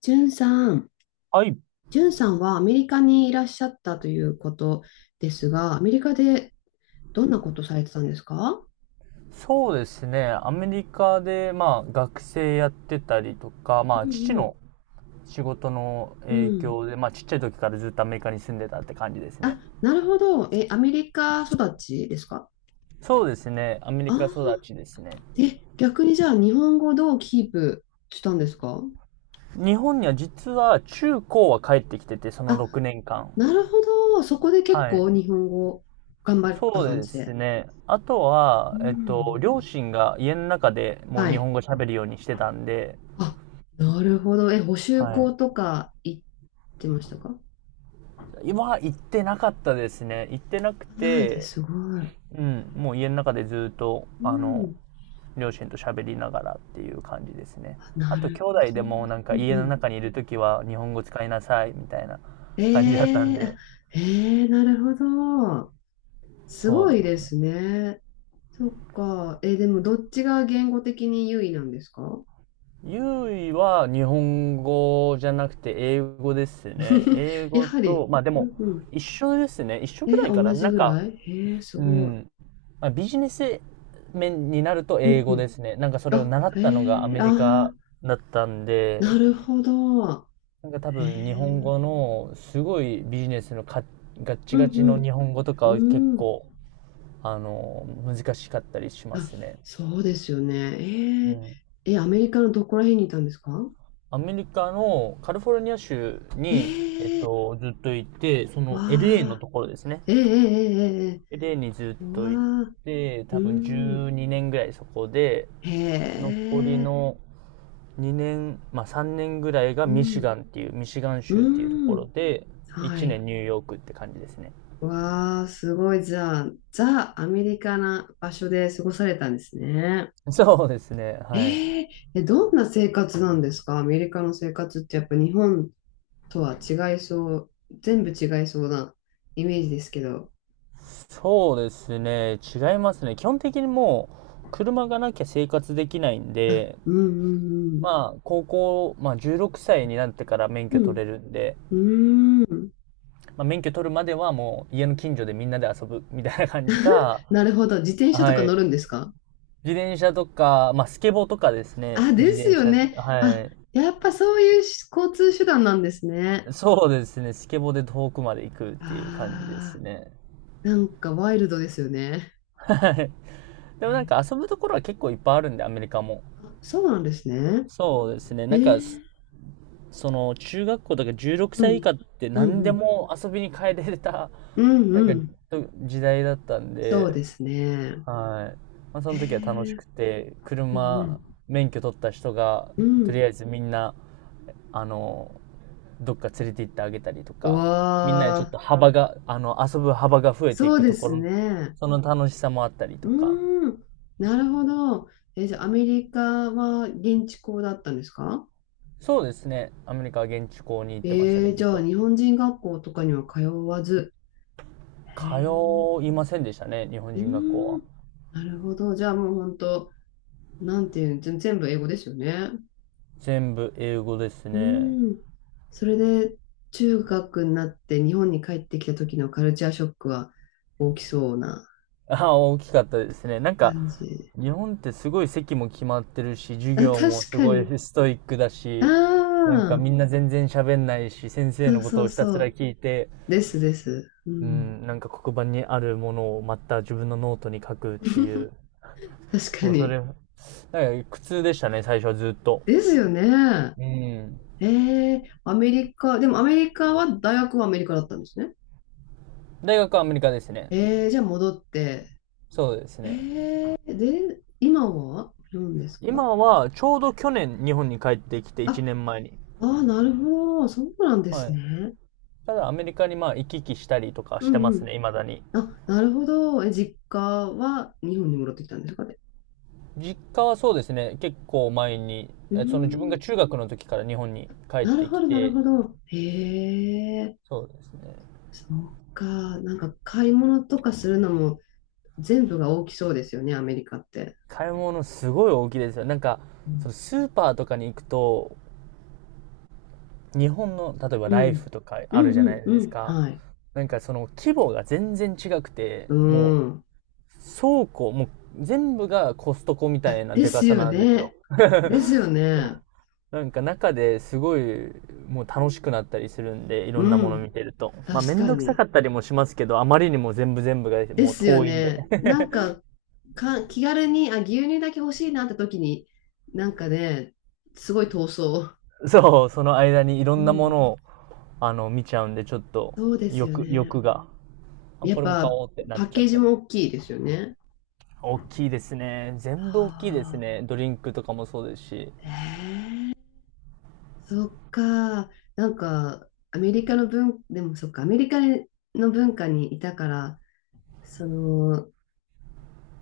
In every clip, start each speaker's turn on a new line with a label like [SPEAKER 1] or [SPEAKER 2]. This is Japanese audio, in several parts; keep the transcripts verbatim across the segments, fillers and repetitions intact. [SPEAKER 1] じゅんさん、
[SPEAKER 2] はい。
[SPEAKER 1] じゅんさんはアメリカにいらっしゃったということですが、アメリカでどんなことされてたんですか？
[SPEAKER 2] そうですね。アメリカで、まあ、学生やってたりとか、ま
[SPEAKER 1] う
[SPEAKER 2] あ、父
[SPEAKER 1] んうん
[SPEAKER 2] の仕事の
[SPEAKER 1] う
[SPEAKER 2] 影
[SPEAKER 1] ん。
[SPEAKER 2] 響で、まあ、ちっちゃい時からずっとアメリカに住んでたって感じですね。
[SPEAKER 1] あ、なるほど。え、アメリカ育ちですか？
[SPEAKER 2] そうですね。アメリ
[SPEAKER 1] あ
[SPEAKER 2] カ育ちで
[SPEAKER 1] あ
[SPEAKER 2] すね。
[SPEAKER 1] ー、え、逆にじゃあ日本語どうキープしたんですか？
[SPEAKER 2] 日本には実は中高は帰ってきてて、その
[SPEAKER 1] あ、
[SPEAKER 2] ろくねんかん。
[SPEAKER 1] なるほど。そこで結
[SPEAKER 2] はい。
[SPEAKER 1] 構日本語頑張った
[SPEAKER 2] そう
[SPEAKER 1] 感
[SPEAKER 2] で
[SPEAKER 1] じ
[SPEAKER 2] す
[SPEAKER 1] で。
[SPEAKER 2] ね。あと
[SPEAKER 1] う
[SPEAKER 2] は、えっと、
[SPEAKER 1] ん。
[SPEAKER 2] 両親が家の中でもう
[SPEAKER 1] は
[SPEAKER 2] 日本
[SPEAKER 1] い。
[SPEAKER 2] 語喋るようにしてたんで。
[SPEAKER 1] あ、なるほど。え、補習
[SPEAKER 2] は
[SPEAKER 1] 校
[SPEAKER 2] い。
[SPEAKER 1] とか行ってましたか？
[SPEAKER 2] 今は行ってなかったですね。行ってなく
[SPEAKER 1] ないで
[SPEAKER 2] て、
[SPEAKER 1] す。すごい。
[SPEAKER 2] うん、もう家の中でずっと、
[SPEAKER 1] う
[SPEAKER 2] あの、
[SPEAKER 1] ん。
[SPEAKER 2] 両親と喋りながらっていう感じですね。
[SPEAKER 1] あ、
[SPEAKER 2] あ
[SPEAKER 1] な
[SPEAKER 2] と、
[SPEAKER 1] る
[SPEAKER 2] 兄
[SPEAKER 1] ほど。
[SPEAKER 2] 弟でもなんか
[SPEAKER 1] うん
[SPEAKER 2] 家
[SPEAKER 1] う
[SPEAKER 2] の
[SPEAKER 1] ん。
[SPEAKER 2] 中にいるときは日本語使いなさいみたいな感じだった
[SPEAKER 1] え
[SPEAKER 2] ん
[SPEAKER 1] え、あ、
[SPEAKER 2] で。
[SPEAKER 1] ええ、なるほど。す
[SPEAKER 2] そう
[SPEAKER 1] ご
[SPEAKER 2] で
[SPEAKER 1] いで
[SPEAKER 2] す。
[SPEAKER 1] すね。そっか。えー、でもどっちが言語的に優位なんですか？
[SPEAKER 2] ゆいは日本語じゃなくて英語ですね。英
[SPEAKER 1] や
[SPEAKER 2] 語
[SPEAKER 1] は
[SPEAKER 2] と、
[SPEAKER 1] り。
[SPEAKER 2] まあで
[SPEAKER 1] う
[SPEAKER 2] も
[SPEAKER 1] んうん。
[SPEAKER 2] 一緒ですね。一緒
[SPEAKER 1] え
[SPEAKER 2] ぐ
[SPEAKER 1] ー、
[SPEAKER 2] らいか
[SPEAKER 1] 同
[SPEAKER 2] な。
[SPEAKER 1] じ
[SPEAKER 2] なん
[SPEAKER 1] ぐ
[SPEAKER 2] か、
[SPEAKER 1] らい、えー、す
[SPEAKER 2] う
[SPEAKER 1] ごい。
[SPEAKER 2] ん。まあ、ビジネス面になると
[SPEAKER 1] う
[SPEAKER 2] 英
[SPEAKER 1] んう
[SPEAKER 2] 語で
[SPEAKER 1] ん。
[SPEAKER 2] すね。なんかそれを
[SPEAKER 1] あ、
[SPEAKER 2] 習
[SPEAKER 1] え
[SPEAKER 2] ったのがア
[SPEAKER 1] ー、
[SPEAKER 2] メリカ
[SPEAKER 1] あ
[SPEAKER 2] だったん
[SPEAKER 1] ー、
[SPEAKER 2] で、
[SPEAKER 1] なるほど。
[SPEAKER 2] なんか多
[SPEAKER 1] え
[SPEAKER 2] 分日本
[SPEAKER 1] ー、
[SPEAKER 2] 語のすごいビジネスのかガッチ
[SPEAKER 1] う
[SPEAKER 2] ガチの
[SPEAKER 1] ん
[SPEAKER 2] 日本語とか
[SPEAKER 1] う
[SPEAKER 2] は結
[SPEAKER 1] ん。うん。
[SPEAKER 2] 構あの難しかったりしま
[SPEAKER 1] あ、
[SPEAKER 2] すね。
[SPEAKER 1] そうですよね。
[SPEAKER 2] う
[SPEAKER 1] えー、
[SPEAKER 2] ん。
[SPEAKER 1] えー、アメリカのどこら辺にいたんですか？
[SPEAKER 2] アメリカのカリフォルニア州
[SPEAKER 1] え
[SPEAKER 2] に、えっ
[SPEAKER 1] ー、
[SPEAKER 2] と、ずっといて、その エルエー の
[SPEAKER 1] わ
[SPEAKER 2] ところですね。
[SPEAKER 1] ー、ええええええ。
[SPEAKER 2] エルエー にずっ
[SPEAKER 1] う
[SPEAKER 2] とい
[SPEAKER 1] わあ、
[SPEAKER 2] て、
[SPEAKER 1] う
[SPEAKER 2] 多分12
[SPEAKER 1] ん。
[SPEAKER 2] 年ぐらいそこで、
[SPEAKER 1] へ
[SPEAKER 2] 残り
[SPEAKER 1] え、
[SPEAKER 2] のにねん、まあさんねんぐらいが
[SPEAKER 1] う
[SPEAKER 2] ミシ
[SPEAKER 1] ん、
[SPEAKER 2] ガンっていう、ミシガン州っていうと
[SPEAKER 1] う
[SPEAKER 2] ころ
[SPEAKER 1] ん。
[SPEAKER 2] で、
[SPEAKER 1] は
[SPEAKER 2] いちねん
[SPEAKER 1] い。
[SPEAKER 2] ニューヨークって感じですね。
[SPEAKER 1] わあ、すごい。じゃあ、ザ・アメリカな場所で過ごされたんですね。
[SPEAKER 2] そうですね。はい。
[SPEAKER 1] ええ、え、どんな生活なんですか？アメリカの生活ってやっぱ日本とは違いそう、全部違いそうなイメージですけど。
[SPEAKER 2] そうですね。違いますね。基本的にもう、車がなきゃ生活できないん
[SPEAKER 1] あ、
[SPEAKER 2] で、
[SPEAKER 1] うんうん
[SPEAKER 2] まあ、高校、まあ、じゅうろくさいになってから免
[SPEAKER 1] う
[SPEAKER 2] 許取
[SPEAKER 1] ん。
[SPEAKER 2] れるんで、
[SPEAKER 1] うん、うん。
[SPEAKER 2] まあ、免許取るまではもう、家の近所でみんなで遊ぶみたいな感じか。
[SPEAKER 1] なるほど。自転車と
[SPEAKER 2] は
[SPEAKER 1] か乗
[SPEAKER 2] い。
[SPEAKER 1] るんですか？
[SPEAKER 2] 自転車とか、まあ、スケボーとかですね。
[SPEAKER 1] あ、で
[SPEAKER 2] 自
[SPEAKER 1] す
[SPEAKER 2] 転
[SPEAKER 1] よ
[SPEAKER 2] 車、
[SPEAKER 1] ね。あ、
[SPEAKER 2] は
[SPEAKER 1] やっぱそういうし交通手段なんですね。
[SPEAKER 2] い。そうですね。スケボーで遠くまで行くっていう感じです
[SPEAKER 1] ああ、
[SPEAKER 2] ね。
[SPEAKER 1] なんかワイルドですよね。
[SPEAKER 2] はい。でもなんか遊ぶところは結構いっぱいあるんで、アメリカも。
[SPEAKER 1] え、あ、そうなんですね。
[SPEAKER 2] そうですね。
[SPEAKER 1] え
[SPEAKER 2] なんか、
[SPEAKER 1] ー、
[SPEAKER 2] その中学校とか16
[SPEAKER 1] う
[SPEAKER 2] 歳以
[SPEAKER 1] ん、
[SPEAKER 2] 下って
[SPEAKER 1] うん、
[SPEAKER 2] 何
[SPEAKER 1] う
[SPEAKER 2] で
[SPEAKER 1] ん、
[SPEAKER 2] も遊びに変えれた
[SPEAKER 1] うん、
[SPEAKER 2] な
[SPEAKER 1] う
[SPEAKER 2] んか
[SPEAKER 1] ん。
[SPEAKER 2] と時代だったん
[SPEAKER 1] そう
[SPEAKER 2] で。
[SPEAKER 1] ですね。
[SPEAKER 2] はい。まあ、そ
[SPEAKER 1] え
[SPEAKER 2] の時は楽し
[SPEAKER 1] ー、
[SPEAKER 2] くて、
[SPEAKER 1] うん、う
[SPEAKER 2] 車
[SPEAKER 1] ん、
[SPEAKER 2] 免許取った人が
[SPEAKER 1] う
[SPEAKER 2] とり
[SPEAKER 1] ん。
[SPEAKER 2] あえずみんな、あの、どっか連れて行ってあげたりと
[SPEAKER 1] う
[SPEAKER 2] か、みんなで
[SPEAKER 1] わ
[SPEAKER 2] ちょっ
[SPEAKER 1] あ、
[SPEAKER 2] と幅が、あの、遊ぶ幅が増えてい
[SPEAKER 1] そう
[SPEAKER 2] く
[SPEAKER 1] で
[SPEAKER 2] とこ
[SPEAKER 1] す
[SPEAKER 2] ろ、
[SPEAKER 1] ね。
[SPEAKER 2] その楽しさもあったり
[SPEAKER 1] う
[SPEAKER 2] とか。
[SPEAKER 1] ーん、なるほど。え、じゃあアメリカは現地校だったんですか？
[SPEAKER 2] そうですね。アメリカは現地校に行ってましたね、
[SPEAKER 1] えー、
[SPEAKER 2] ず
[SPEAKER 1] じ
[SPEAKER 2] っ
[SPEAKER 1] ゃあ
[SPEAKER 2] と。
[SPEAKER 1] 日本人学校とかには通わず。へえ。
[SPEAKER 2] 通いませんでしたね、日本
[SPEAKER 1] う
[SPEAKER 2] 人学校
[SPEAKER 1] ー
[SPEAKER 2] は。
[SPEAKER 1] ん。なるほど。じゃあもう本当、なんていうの、全全部英語ですよね。
[SPEAKER 2] 全部英語です
[SPEAKER 1] う
[SPEAKER 2] ね。
[SPEAKER 1] ーん。それで、中学になって日本に帰ってきた時のカルチャーショックは大きそうな
[SPEAKER 2] あ、大きかったですね。なんか、
[SPEAKER 1] 感じ。
[SPEAKER 2] 日本ってすごい席も決まってるし、授
[SPEAKER 1] あ、
[SPEAKER 2] 業も
[SPEAKER 1] 確
[SPEAKER 2] す
[SPEAKER 1] か
[SPEAKER 2] ごい
[SPEAKER 1] に。
[SPEAKER 2] ストイックだ
[SPEAKER 1] あ
[SPEAKER 2] し、なんか
[SPEAKER 1] あ、
[SPEAKER 2] みんな全然喋んないし、先生
[SPEAKER 1] そう
[SPEAKER 2] のこ
[SPEAKER 1] そ
[SPEAKER 2] と
[SPEAKER 1] う
[SPEAKER 2] をひたす
[SPEAKER 1] そ
[SPEAKER 2] ら
[SPEAKER 1] う。
[SPEAKER 2] 聞いて、
[SPEAKER 1] ですです。う
[SPEAKER 2] う
[SPEAKER 1] ん。
[SPEAKER 2] ん、なんか黒板にあるものをまた自分のノートに書くって いう、
[SPEAKER 1] 確か
[SPEAKER 2] もうそれ、
[SPEAKER 1] に。
[SPEAKER 2] なんか苦痛でしたね、最初はずっと。
[SPEAKER 1] ですよね。
[SPEAKER 2] うん。
[SPEAKER 1] ええ、アメリカ、でもアメリカは、大学はアメリカだったんですね。
[SPEAKER 2] 大学はアメリカですね。
[SPEAKER 1] ええ、じゃあ戻って、
[SPEAKER 2] そうです
[SPEAKER 1] え
[SPEAKER 2] ね。
[SPEAKER 1] ー、で、今は何ですか？
[SPEAKER 2] 今は、ちょうど去年日本に帰ってきて、1
[SPEAKER 1] あ、
[SPEAKER 2] 年前に。
[SPEAKER 1] あー、なるほど。そうなんで
[SPEAKER 2] は
[SPEAKER 1] す
[SPEAKER 2] い。
[SPEAKER 1] ね。
[SPEAKER 2] ただアメリカにまあ行き来したりとか
[SPEAKER 1] う
[SPEAKER 2] して
[SPEAKER 1] ん
[SPEAKER 2] ま
[SPEAKER 1] う
[SPEAKER 2] す
[SPEAKER 1] ん。
[SPEAKER 2] ね、未だに。
[SPEAKER 1] あ、なるほど。え、実家は日本に戻ってきたんですかね。
[SPEAKER 2] 実家はそうですね、結構前に、
[SPEAKER 1] うー
[SPEAKER 2] その自分が
[SPEAKER 1] ん。
[SPEAKER 2] 中学の時から日本に帰っ
[SPEAKER 1] なる
[SPEAKER 2] て
[SPEAKER 1] ほ
[SPEAKER 2] き
[SPEAKER 1] ど、なる
[SPEAKER 2] て、
[SPEAKER 1] ほど。へえ、
[SPEAKER 2] そうですね。
[SPEAKER 1] そっか。なんか買い物とかするのも全部が大きそうですよね、アメリカって。
[SPEAKER 2] 買い物すごい大きいですよ。なんか、
[SPEAKER 1] う
[SPEAKER 2] そ
[SPEAKER 1] ん。
[SPEAKER 2] のスーパーとかに行くと、日本の、例えば
[SPEAKER 1] う
[SPEAKER 2] ライ
[SPEAKER 1] ん。
[SPEAKER 2] フとか
[SPEAKER 1] う
[SPEAKER 2] あ
[SPEAKER 1] ん
[SPEAKER 2] るじゃ
[SPEAKER 1] う
[SPEAKER 2] ない
[SPEAKER 1] ん
[SPEAKER 2] で
[SPEAKER 1] う
[SPEAKER 2] す
[SPEAKER 1] ん。
[SPEAKER 2] か。
[SPEAKER 1] はい。
[SPEAKER 2] なんかその規模が全然違くて、
[SPEAKER 1] う
[SPEAKER 2] も
[SPEAKER 1] ん。
[SPEAKER 2] う倉庫、もう全部がコストコみた
[SPEAKER 1] あ、
[SPEAKER 2] いな
[SPEAKER 1] で
[SPEAKER 2] でか
[SPEAKER 1] す
[SPEAKER 2] さ
[SPEAKER 1] よ
[SPEAKER 2] なんですよ。
[SPEAKER 1] ね。ですよね。
[SPEAKER 2] なんか中ですごいもう楽しくなったりするんで、いろんな
[SPEAKER 1] う
[SPEAKER 2] もの
[SPEAKER 1] ん。
[SPEAKER 2] 見てると。まあめ
[SPEAKER 1] 確
[SPEAKER 2] ん
[SPEAKER 1] か
[SPEAKER 2] どくさか
[SPEAKER 1] に。
[SPEAKER 2] ったりもしますけど、あまりにも全部全部が
[SPEAKER 1] で
[SPEAKER 2] もう
[SPEAKER 1] すよ
[SPEAKER 2] 遠いんで。
[SPEAKER 1] ね。なん か、か、気軽に、あ、牛乳だけ欲しいなって時に、なんかね、すごい闘争。
[SPEAKER 2] そう、その間にいろ
[SPEAKER 1] う
[SPEAKER 2] んなも
[SPEAKER 1] ん。
[SPEAKER 2] のをあの見ちゃうんで、ちょっと
[SPEAKER 1] そうですよ
[SPEAKER 2] 欲、
[SPEAKER 1] ね。
[SPEAKER 2] 欲が。あ、
[SPEAKER 1] や
[SPEAKER 2] こ
[SPEAKER 1] っ
[SPEAKER 2] れも買
[SPEAKER 1] ぱ、
[SPEAKER 2] おうってなっ
[SPEAKER 1] パッ
[SPEAKER 2] ちゃっ
[SPEAKER 1] ケージ
[SPEAKER 2] たり。
[SPEAKER 1] も大きいですよね。
[SPEAKER 2] 大きいですね。全
[SPEAKER 1] は
[SPEAKER 2] 部大きいです
[SPEAKER 1] あ。
[SPEAKER 2] ね。ドリンクとかもそうですし。
[SPEAKER 1] ええ、そっか。なんか、アメリカの文、でもそっか、アメリカの文化にいたから、その、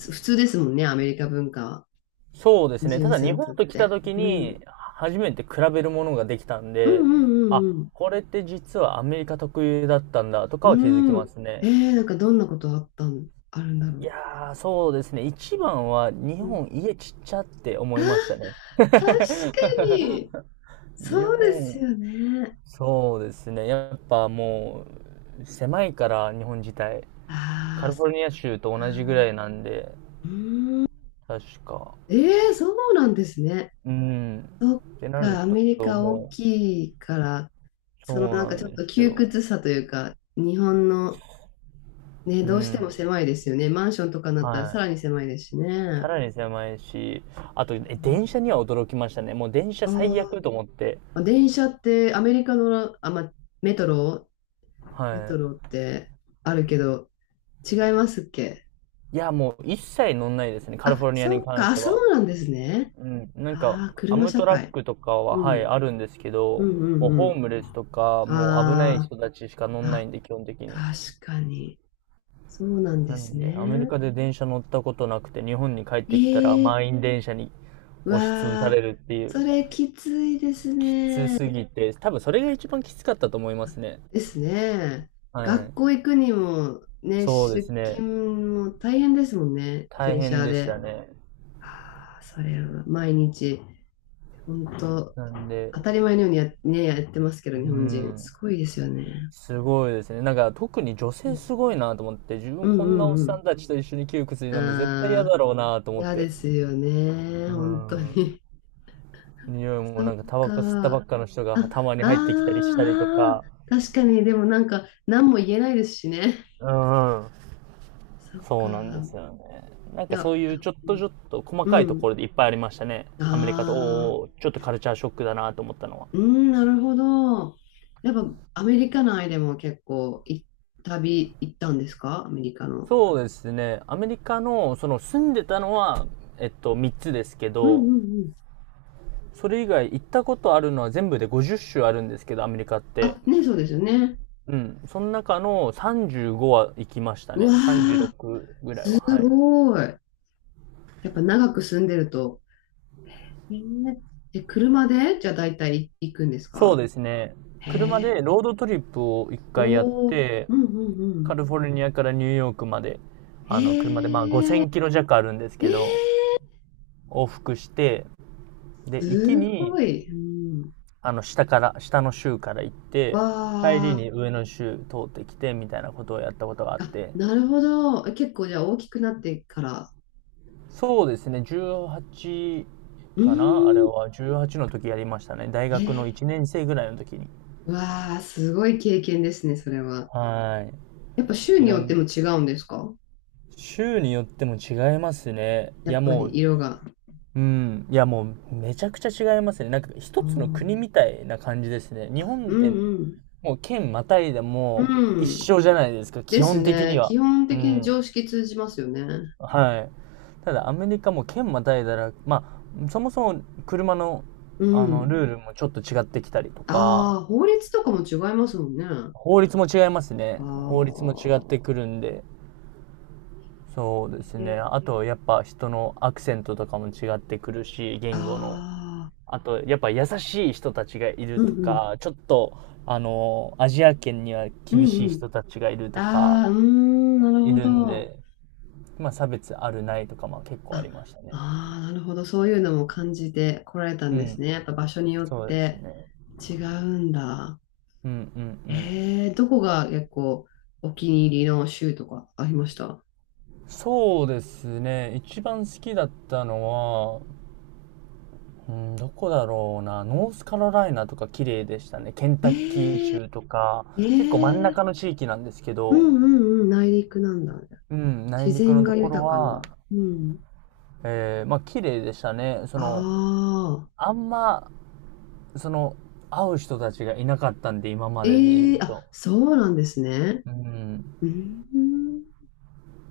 [SPEAKER 1] 普通ですもんね、アメリカ文化は。
[SPEAKER 2] そうですね。
[SPEAKER 1] ジ
[SPEAKER 2] た
[SPEAKER 1] ュン
[SPEAKER 2] だ
[SPEAKER 1] さ
[SPEAKER 2] 日
[SPEAKER 1] んに
[SPEAKER 2] 本
[SPEAKER 1] とっ
[SPEAKER 2] と来た
[SPEAKER 1] て。
[SPEAKER 2] 時
[SPEAKER 1] うん。
[SPEAKER 2] に初めて比べるものができたん
[SPEAKER 1] うん
[SPEAKER 2] で、
[SPEAKER 1] うんう
[SPEAKER 2] あ、
[SPEAKER 1] んうん。
[SPEAKER 2] これって実はアメリカ特有だったんだとかは気づ
[SPEAKER 1] う
[SPEAKER 2] きま
[SPEAKER 1] ん。
[SPEAKER 2] す
[SPEAKER 1] え
[SPEAKER 2] ね。
[SPEAKER 1] ー、なんかどんなことあったん、あるんだ
[SPEAKER 2] い
[SPEAKER 1] ろ
[SPEAKER 2] やー、そうですね。一番は日
[SPEAKER 1] う。うん。
[SPEAKER 2] 本家ちっちゃって思
[SPEAKER 1] あー、
[SPEAKER 2] いましたね。
[SPEAKER 1] 確かに。
[SPEAKER 2] 日
[SPEAKER 1] そうです
[SPEAKER 2] 本、
[SPEAKER 1] よね。
[SPEAKER 2] そうですね。やっぱもう狭いから日本自体。カ
[SPEAKER 1] ああ、
[SPEAKER 2] リフ
[SPEAKER 1] そ
[SPEAKER 2] ォル
[SPEAKER 1] っ
[SPEAKER 2] ニア州と同じぐら
[SPEAKER 1] か。
[SPEAKER 2] いなんで、確か。
[SPEAKER 1] えー、そうなんですね。
[SPEAKER 2] うん。
[SPEAKER 1] そっ
[SPEAKER 2] ってなる
[SPEAKER 1] か、アメリ
[SPEAKER 2] と
[SPEAKER 1] カ大
[SPEAKER 2] も
[SPEAKER 1] きいから、
[SPEAKER 2] う、そ
[SPEAKER 1] その
[SPEAKER 2] う
[SPEAKER 1] なん
[SPEAKER 2] な
[SPEAKER 1] かち
[SPEAKER 2] ん
[SPEAKER 1] ょっ
[SPEAKER 2] で
[SPEAKER 1] と
[SPEAKER 2] す
[SPEAKER 1] 窮
[SPEAKER 2] よ。
[SPEAKER 1] 屈さというか、日本のね、
[SPEAKER 2] う
[SPEAKER 1] どうしても
[SPEAKER 2] ん。
[SPEAKER 1] 狭いですよね。マンションとかになったらさ
[SPEAKER 2] は
[SPEAKER 1] らに狭いですし
[SPEAKER 2] い。さ
[SPEAKER 1] ね。
[SPEAKER 2] らに狭いし、あと、え、電車には驚きましたね。もう電車最
[SPEAKER 1] あ
[SPEAKER 2] 悪と思って。
[SPEAKER 1] あー、電車ってアメリカの、あ、ま、メトロ、メ
[SPEAKER 2] は
[SPEAKER 1] ト
[SPEAKER 2] い。
[SPEAKER 1] ロってあるけど、違いますっけ？
[SPEAKER 2] いや、もう一切乗んないですね、カリフォ
[SPEAKER 1] あ、
[SPEAKER 2] ルニアに
[SPEAKER 1] そっ
[SPEAKER 2] 関
[SPEAKER 1] か、
[SPEAKER 2] し
[SPEAKER 1] あ、
[SPEAKER 2] て
[SPEAKER 1] そ
[SPEAKER 2] は。
[SPEAKER 1] うなんですね。
[SPEAKER 2] うん。なんか、
[SPEAKER 1] ああ、
[SPEAKER 2] ア
[SPEAKER 1] 車
[SPEAKER 2] ム
[SPEAKER 1] 社
[SPEAKER 2] トラッ
[SPEAKER 1] 会。
[SPEAKER 2] クとかは、
[SPEAKER 1] う
[SPEAKER 2] はい、
[SPEAKER 1] ん。
[SPEAKER 2] あるんですけ
[SPEAKER 1] う
[SPEAKER 2] ど、
[SPEAKER 1] んう
[SPEAKER 2] もう
[SPEAKER 1] んう
[SPEAKER 2] ホー
[SPEAKER 1] ん。
[SPEAKER 2] ムレスとか、もう危ない
[SPEAKER 1] あ
[SPEAKER 2] 人たちしか
[SPEAKER 1] あ、
[SPEAKER 2] 乗んな
[SPEAKER 1] あ、
[SPEAKER 2] いんで、基本的に。
[SPEAKER 1] 確かに。そうなんで
[SPEAKER 2] な
[SPEAKER 1] す
[SPEAKER 2] んで、アメリ
[SPEAKER 1] ね。
[SPEAKER 2] カで電車乗ったことなくて、日本に帰ってきたら
[SPEAKER 1] ええ、
[SPEAKER 2] 満員電車に
[SPEAKER 1] わ
[SPEAKER 2] 押しつぶされ
[SPEAKER 1] あ、
[SPEAKER 2] るっていう。
[SPEAKER 1] それきついです
[SPEAKER 2] きつ
[SPEAKER 1] ね。
[SPEAKER 2] すぎて、多分それが一番きつかったと思いま
[SPEAKER 1] あ、
[SPEAKER 2] すね。
[SPEAKER 1] ですね。
[SPEAKER 2] は
[SPEAKER 1] 学
[SPEAKER 2] い。
[SPEAKER 1] 校行くにも、ね、
[SPEAKER 2] そうで
[SPEAKER 1] 出
[SPEAKER 2] すね。
[SPEAKER 1] 勤も大変ですもんね、
[SPEAKER 2] 大
[SPEAKER 1] 電
[SPEAKER 2] 変
[SPEAKER 1] 車
[SPEAKER 2] でし
[SPEAKER 1] で。
[SPEAKER 2] た
[SPEAKER 1] あ、
[SPEAKER 2] ね。
[SPEAKER 1] あ、それは毎日。本当、
[SPEAKER 2] なんで、
[SPEAKER 1] 当たり前のようにや、ね、やってますけど、日
[SPEAKER 2] う
[SPEAKER 1] 本人。す
[SPEAKER 2] ん、
[SPEAKER 1] ごいですよね。
[SPEAKER 2] すごいですね。なんか特に女
[SPEAKER 1] う
[SPEAKER 2] 性す
[SPEAKER 1] ん
[SPEAKER 2] ごいなと思って、自
[SPEAKER 1] う
[SPEAKER 2] 分
[SPEAKER 1] ん
[SPEAKER 2] こんなおっ
[SPEAKER 1] う
[SPEAKER 2] さ
[SPEAKER 1] ん
[SPEAKER 2] んたちと一緒に窮屈に
[SPEAKER 1] うん。
[SPEAKER 2] なるの絶対嫌
[SPEAKER 1] ああ、
[SPEAKER 2] だろうなと思っ
[SPEAKER 1] 嫌で
[SPEAKER 2] て。
[SPEAKER 1] すよね。
[SPEAKER 2] う
[SPEAKER 1] 本当
[SPEAKER 2] ん。
[SPEAKER 1] に。
[SPEAKER 2] 匂い も
[SPEAKER 1] そっ
[SPEAKER 2] なんかタバ
[SPEAKER 1] か。
[SPEAKER 2] コ吸ったば
[SPEAKER 1] あ、
[SPEAKER 2] っかの人
[SPEAKER 1] あ
[SPEAKER 2] が
[SPEAKER 1] ー
[SPEAKER 2] たまに入ってきたりしたりと
[SPEAKER 1] あー、
[SPEAKER 2] か。
[SPEAKER 1] 確かに。でもなんか、何も言えないですしね。
[SPEAKER 2] うん。
[SPEAKER 1] そっ
[SPEAKER 2] そ
[SPEAKER 1] か。
[SPEAKER 2] うなんですよね。なん
[SPEAKER 1] い
[SPEAKER 2] かそ
[SPEAKER 1] や、
[SPEAKER 2] ういうちょっ
[SPEAKER 1] う
[SPEAKER 2] とち
[SPEAKER 1] ん。
[SPEAKER 2] ょっと細
[SPEAKER 1] う
[SPEAKER 2] かいとこ
[SPEAKER 1] ん、
[SPEAKER 2] ろでいっぱいありましたね。アメリカと、おー
[SPEAKER 1] ああ、
[SPEAKER 2] おー、ちょっとカルチャーショックだなと思ったのは。
[SPEAKER 1] うん、なるほど。やっぱ、アメリカ内でも結構い、旅行ったんですか？アメリカの。
[SPEAKER 2] そうですね。アメリカの、その住んでたのは、えっと、みっつですけ
[SPEAKER 1] うん
[SPEAKER 2] ど、
[SPEAKER 1] うん、
[SPEAKER 2] それ以外行ったことあるのは全部でごじゅう州あるんですけど、アメリカって。
[SPEAKER 1] あ、ね、そうですよね。
[SPEAKER 2] うん。その中のさんじゅうごは行きました
[SPEAKER 1] うわ
[SPEAKER 2] ね。
[SPEAKER 1] ー、
[SPEAKER 2] さんじゅうろくぐらいは、
[SPEAKER 1] す
[SPEAKER 2] はい。
[SPEAKER 1] ごい。やっぱ長く住んでると。えー、で、車でじゃあ大体行くんです
[SPEAKER 2] そう
[SPEAKER 1] か？
[SPEAKER 2] ですね。
[SPEAKER 1] へ
[SPEAKER 2] 車で
[SPEAKER 1] え。
[SPEAKER 2] ロードトリップをいっかいやっ
[SPEAKER 1] おー、
[SPEAKER 2] て、
[SPEAKER 1] うんうんう
[SPEAKER 2] カ
[SPEAKER 1] ん。
[SPEAKER 2] リフォルニアからニューヨークまで、あの、車でまあ5000
[SPEAKER 1] へえ、
[SPEAKER 2] キロ弱あるんですけど、
[SPEAKER 1] え
[SPEAKER 2] 往復して、で、
[SPEAKER 1] ー、
[SPEAKER 2] 行き
[SPEAKER 1] すご
[SPEAKER 2] に
[SPEAKER 1] い。うん。
[SPEAKER 2] あの、下から、下の州から行って、帰り
[SPEAKER 1] わ
[SPEAKER 2] に上の州通ってきて、みたいなことをやったことがあっ
[SPEAKER 1] ー、あ、
[SPEAKER 2] て、
[SPEAKER 1] なるほど。結構じゃあ大きくなってから。
[SPEAKER 2] そうですね、じゅうはち
[SPEAKER 1] う
[SPEAKER 2] かなあれ
[SPEAKER 1] ーん。
[SPEAKER 2] は、じゅうはちの時やりましたね。大
[SPEAKER 1] え
[SPEAKER 2] 学のいちねん生ぐらいの時に。
[SPEAKER 1] ー、わー、すごい経験ですね、それは。
[SPEAKER 2] は
[SPEAKER 1] やっぱ州
[SPEAKER 2] い。い
[SPEAKER 1] に
[SPEAKER 2] ろ
[SPEAKER 1] よって
[SPEAKER 2] ん、
[SPEAKER 1] も違うんですか？
[SPEAKER 2] 州によっても違いますね。い
[SPEAKER 1] やっ
[SPEAKER 2] や、
[SPEAKER 1] ぱ
[SPEAKER 2] も
[SPEAKER 1] り
[SPEAKER 2] う、
[SPEAKER 1] 色が。
[SPEAKER 2] うん。いや、もう、めちゃくちゃ違いますね。なんか、
[SPEAKER 1] あ
[SPEAKER 2] 一つの国
[SPEAKER 1] ー、
[SPEAKER 2] みたいな感じですね。日
[SPEAKER 1] あ、
[SPEAKER 2] 本っ
[SPEAKER 1] う
[SPEAKER 2] て、
[SPEAKER 1] んうん。
[SPEAKER 2] もう、県またいで
[SPEAKER 1] う
[SPEAKER 2] も、一
[SPEAKER 1] ん。
[SPEAKER 2] 緒じゃないですか、基
[SPEAKER 1] です
[SPEAKER 2] 本的に
[SPEAKER 1] ね。
[SPEAKER 2] は。
[SPEAKER 1] 基本
[SPEAKER 2] う
[SPEAKER 1] 的に
[SPEAKER 2] ん。
[SPEAKER 1] 常識通じますよね。
[SPEAKER 2] はい。ただアメリカも県またいだら、まあ、そもそも車の、
[SPEAKER 1] う
[SPEAKER 2] あの、
[SPEAKER 1] ん。
[SPEAKER 2] ルールもちょっと違ってきたりとか、
[SPEAKER 1] ああ、法律とかも違いますもんね。あ
[SPEAKER 2] 法律も違いますね。法律も違っ
[SPEAKER 1] あ。
[SPEAKER 2] てくるんで、そうです
[SPEAKER 1] へ
[SPEAKER 2] ね。
[SPEAKER 1] ー、
[SPEAKER 2] あと、やっぱ人のアクセントとかも違ってくるし、言語の。
[SPEAKER 1] ああ、
[SPEAKER 2] あと、やっぱ優しい人たちがいる
[SPEAKER 1] うん
[SPEAKER 2] と
[SPEAKER 1] うん、
[SPEAKER 2] か、ちょっと、あの、アジア圏には
[SPEAKER 1] う
[SPEAKER 2] 厳し
[SPEAKER 1] ん
[SPEAKER 2] い
[SPEAKER 1] うん。
[SPEAKER 2] 人たちがいるとか、
[SPEAKER 1] ああ、うーん、なる
[SPEAKER 2] い
[SPEAKER 1] ほ
[SPEAKER 2] るん
[SPEAKER 1] ど。
[SPEAKER 2] で、まあ差別あるないとか、まあ結構あ
[SPEAKER 1] あ、
[SPEAKER 2] りましたね。
[SPEAKER 1] ああ、なるほど。そういうのも感じてこられたん
[SPEAKER 2] う
[SPEAKER 1] ですね。
[SPEAKER 2] ん。
[SPEAKER 1] やっぱ場所によっ
[SPEAKER 2] そうです
[SPEAKER 1] て
[SPEAKER 2] ね。
[SPEAKER 1] 違うんだ。
[SPEAKER 2] うん。うん。うん。
[SPEAKER 1] ええ、どこが結構お気に入りの州とかありました？
[SPEAKER 2] そうですね、一番好きだったのは、うん、どこだろうな。ノースカロライナとか綺麗でしたね。ケンタッキー
[SPEAKER 1] ええ、
[SPEAKER 2] 州とか結構真ん
[SPEAKER 1] ええ、
[SPEAKER 2] 中の地域なんですけ
[SPEAKER 1] う
[SPEAKER 2] ど、
[SPEAKER 1] んうんうん、内陸なんだ。
[SPEAKER 2] うん、内
[SPEAKER 1] 自
[SPEAKER 2] 陸
[SPEAKER 1] 然
[SPEAKER 2] のと
[SPEAKER 1] が
[SPEAKER 2] ころ
[SPEAKER 1] 豊か
[SPEAKER 2] は、
[SPEAKER 1] な。うん。
[SPEAKER 2] えー、まあ綺麗でしたね。そ
[SPEAKER 1] あ
[SPEAKER 2] の
[SPEAKER 1] あ、
[SPEAKER 2] あんまその会う人たちがいなかったんで今までで言
[SPEAKER 1] ええ、
[SPEAKER 2] うと、
[SPEAKER 1] あ、そうなんですね。
[SPEAKER 2] うん、
[SPEAKER 1] うん。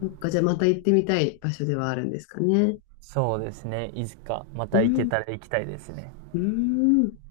[SPEAKER 1] そっか、じゃあまた行ってみたい場所ではあるんですかね。
[SPEAKER 2] そうですね、いつかま
[SPEAKER 1] う
[SPEAKER 2] た行け
[SPEAKER 1] ん。
[SPEAKER 2] たら行きたいですね。
[SPEAKER 1] うん。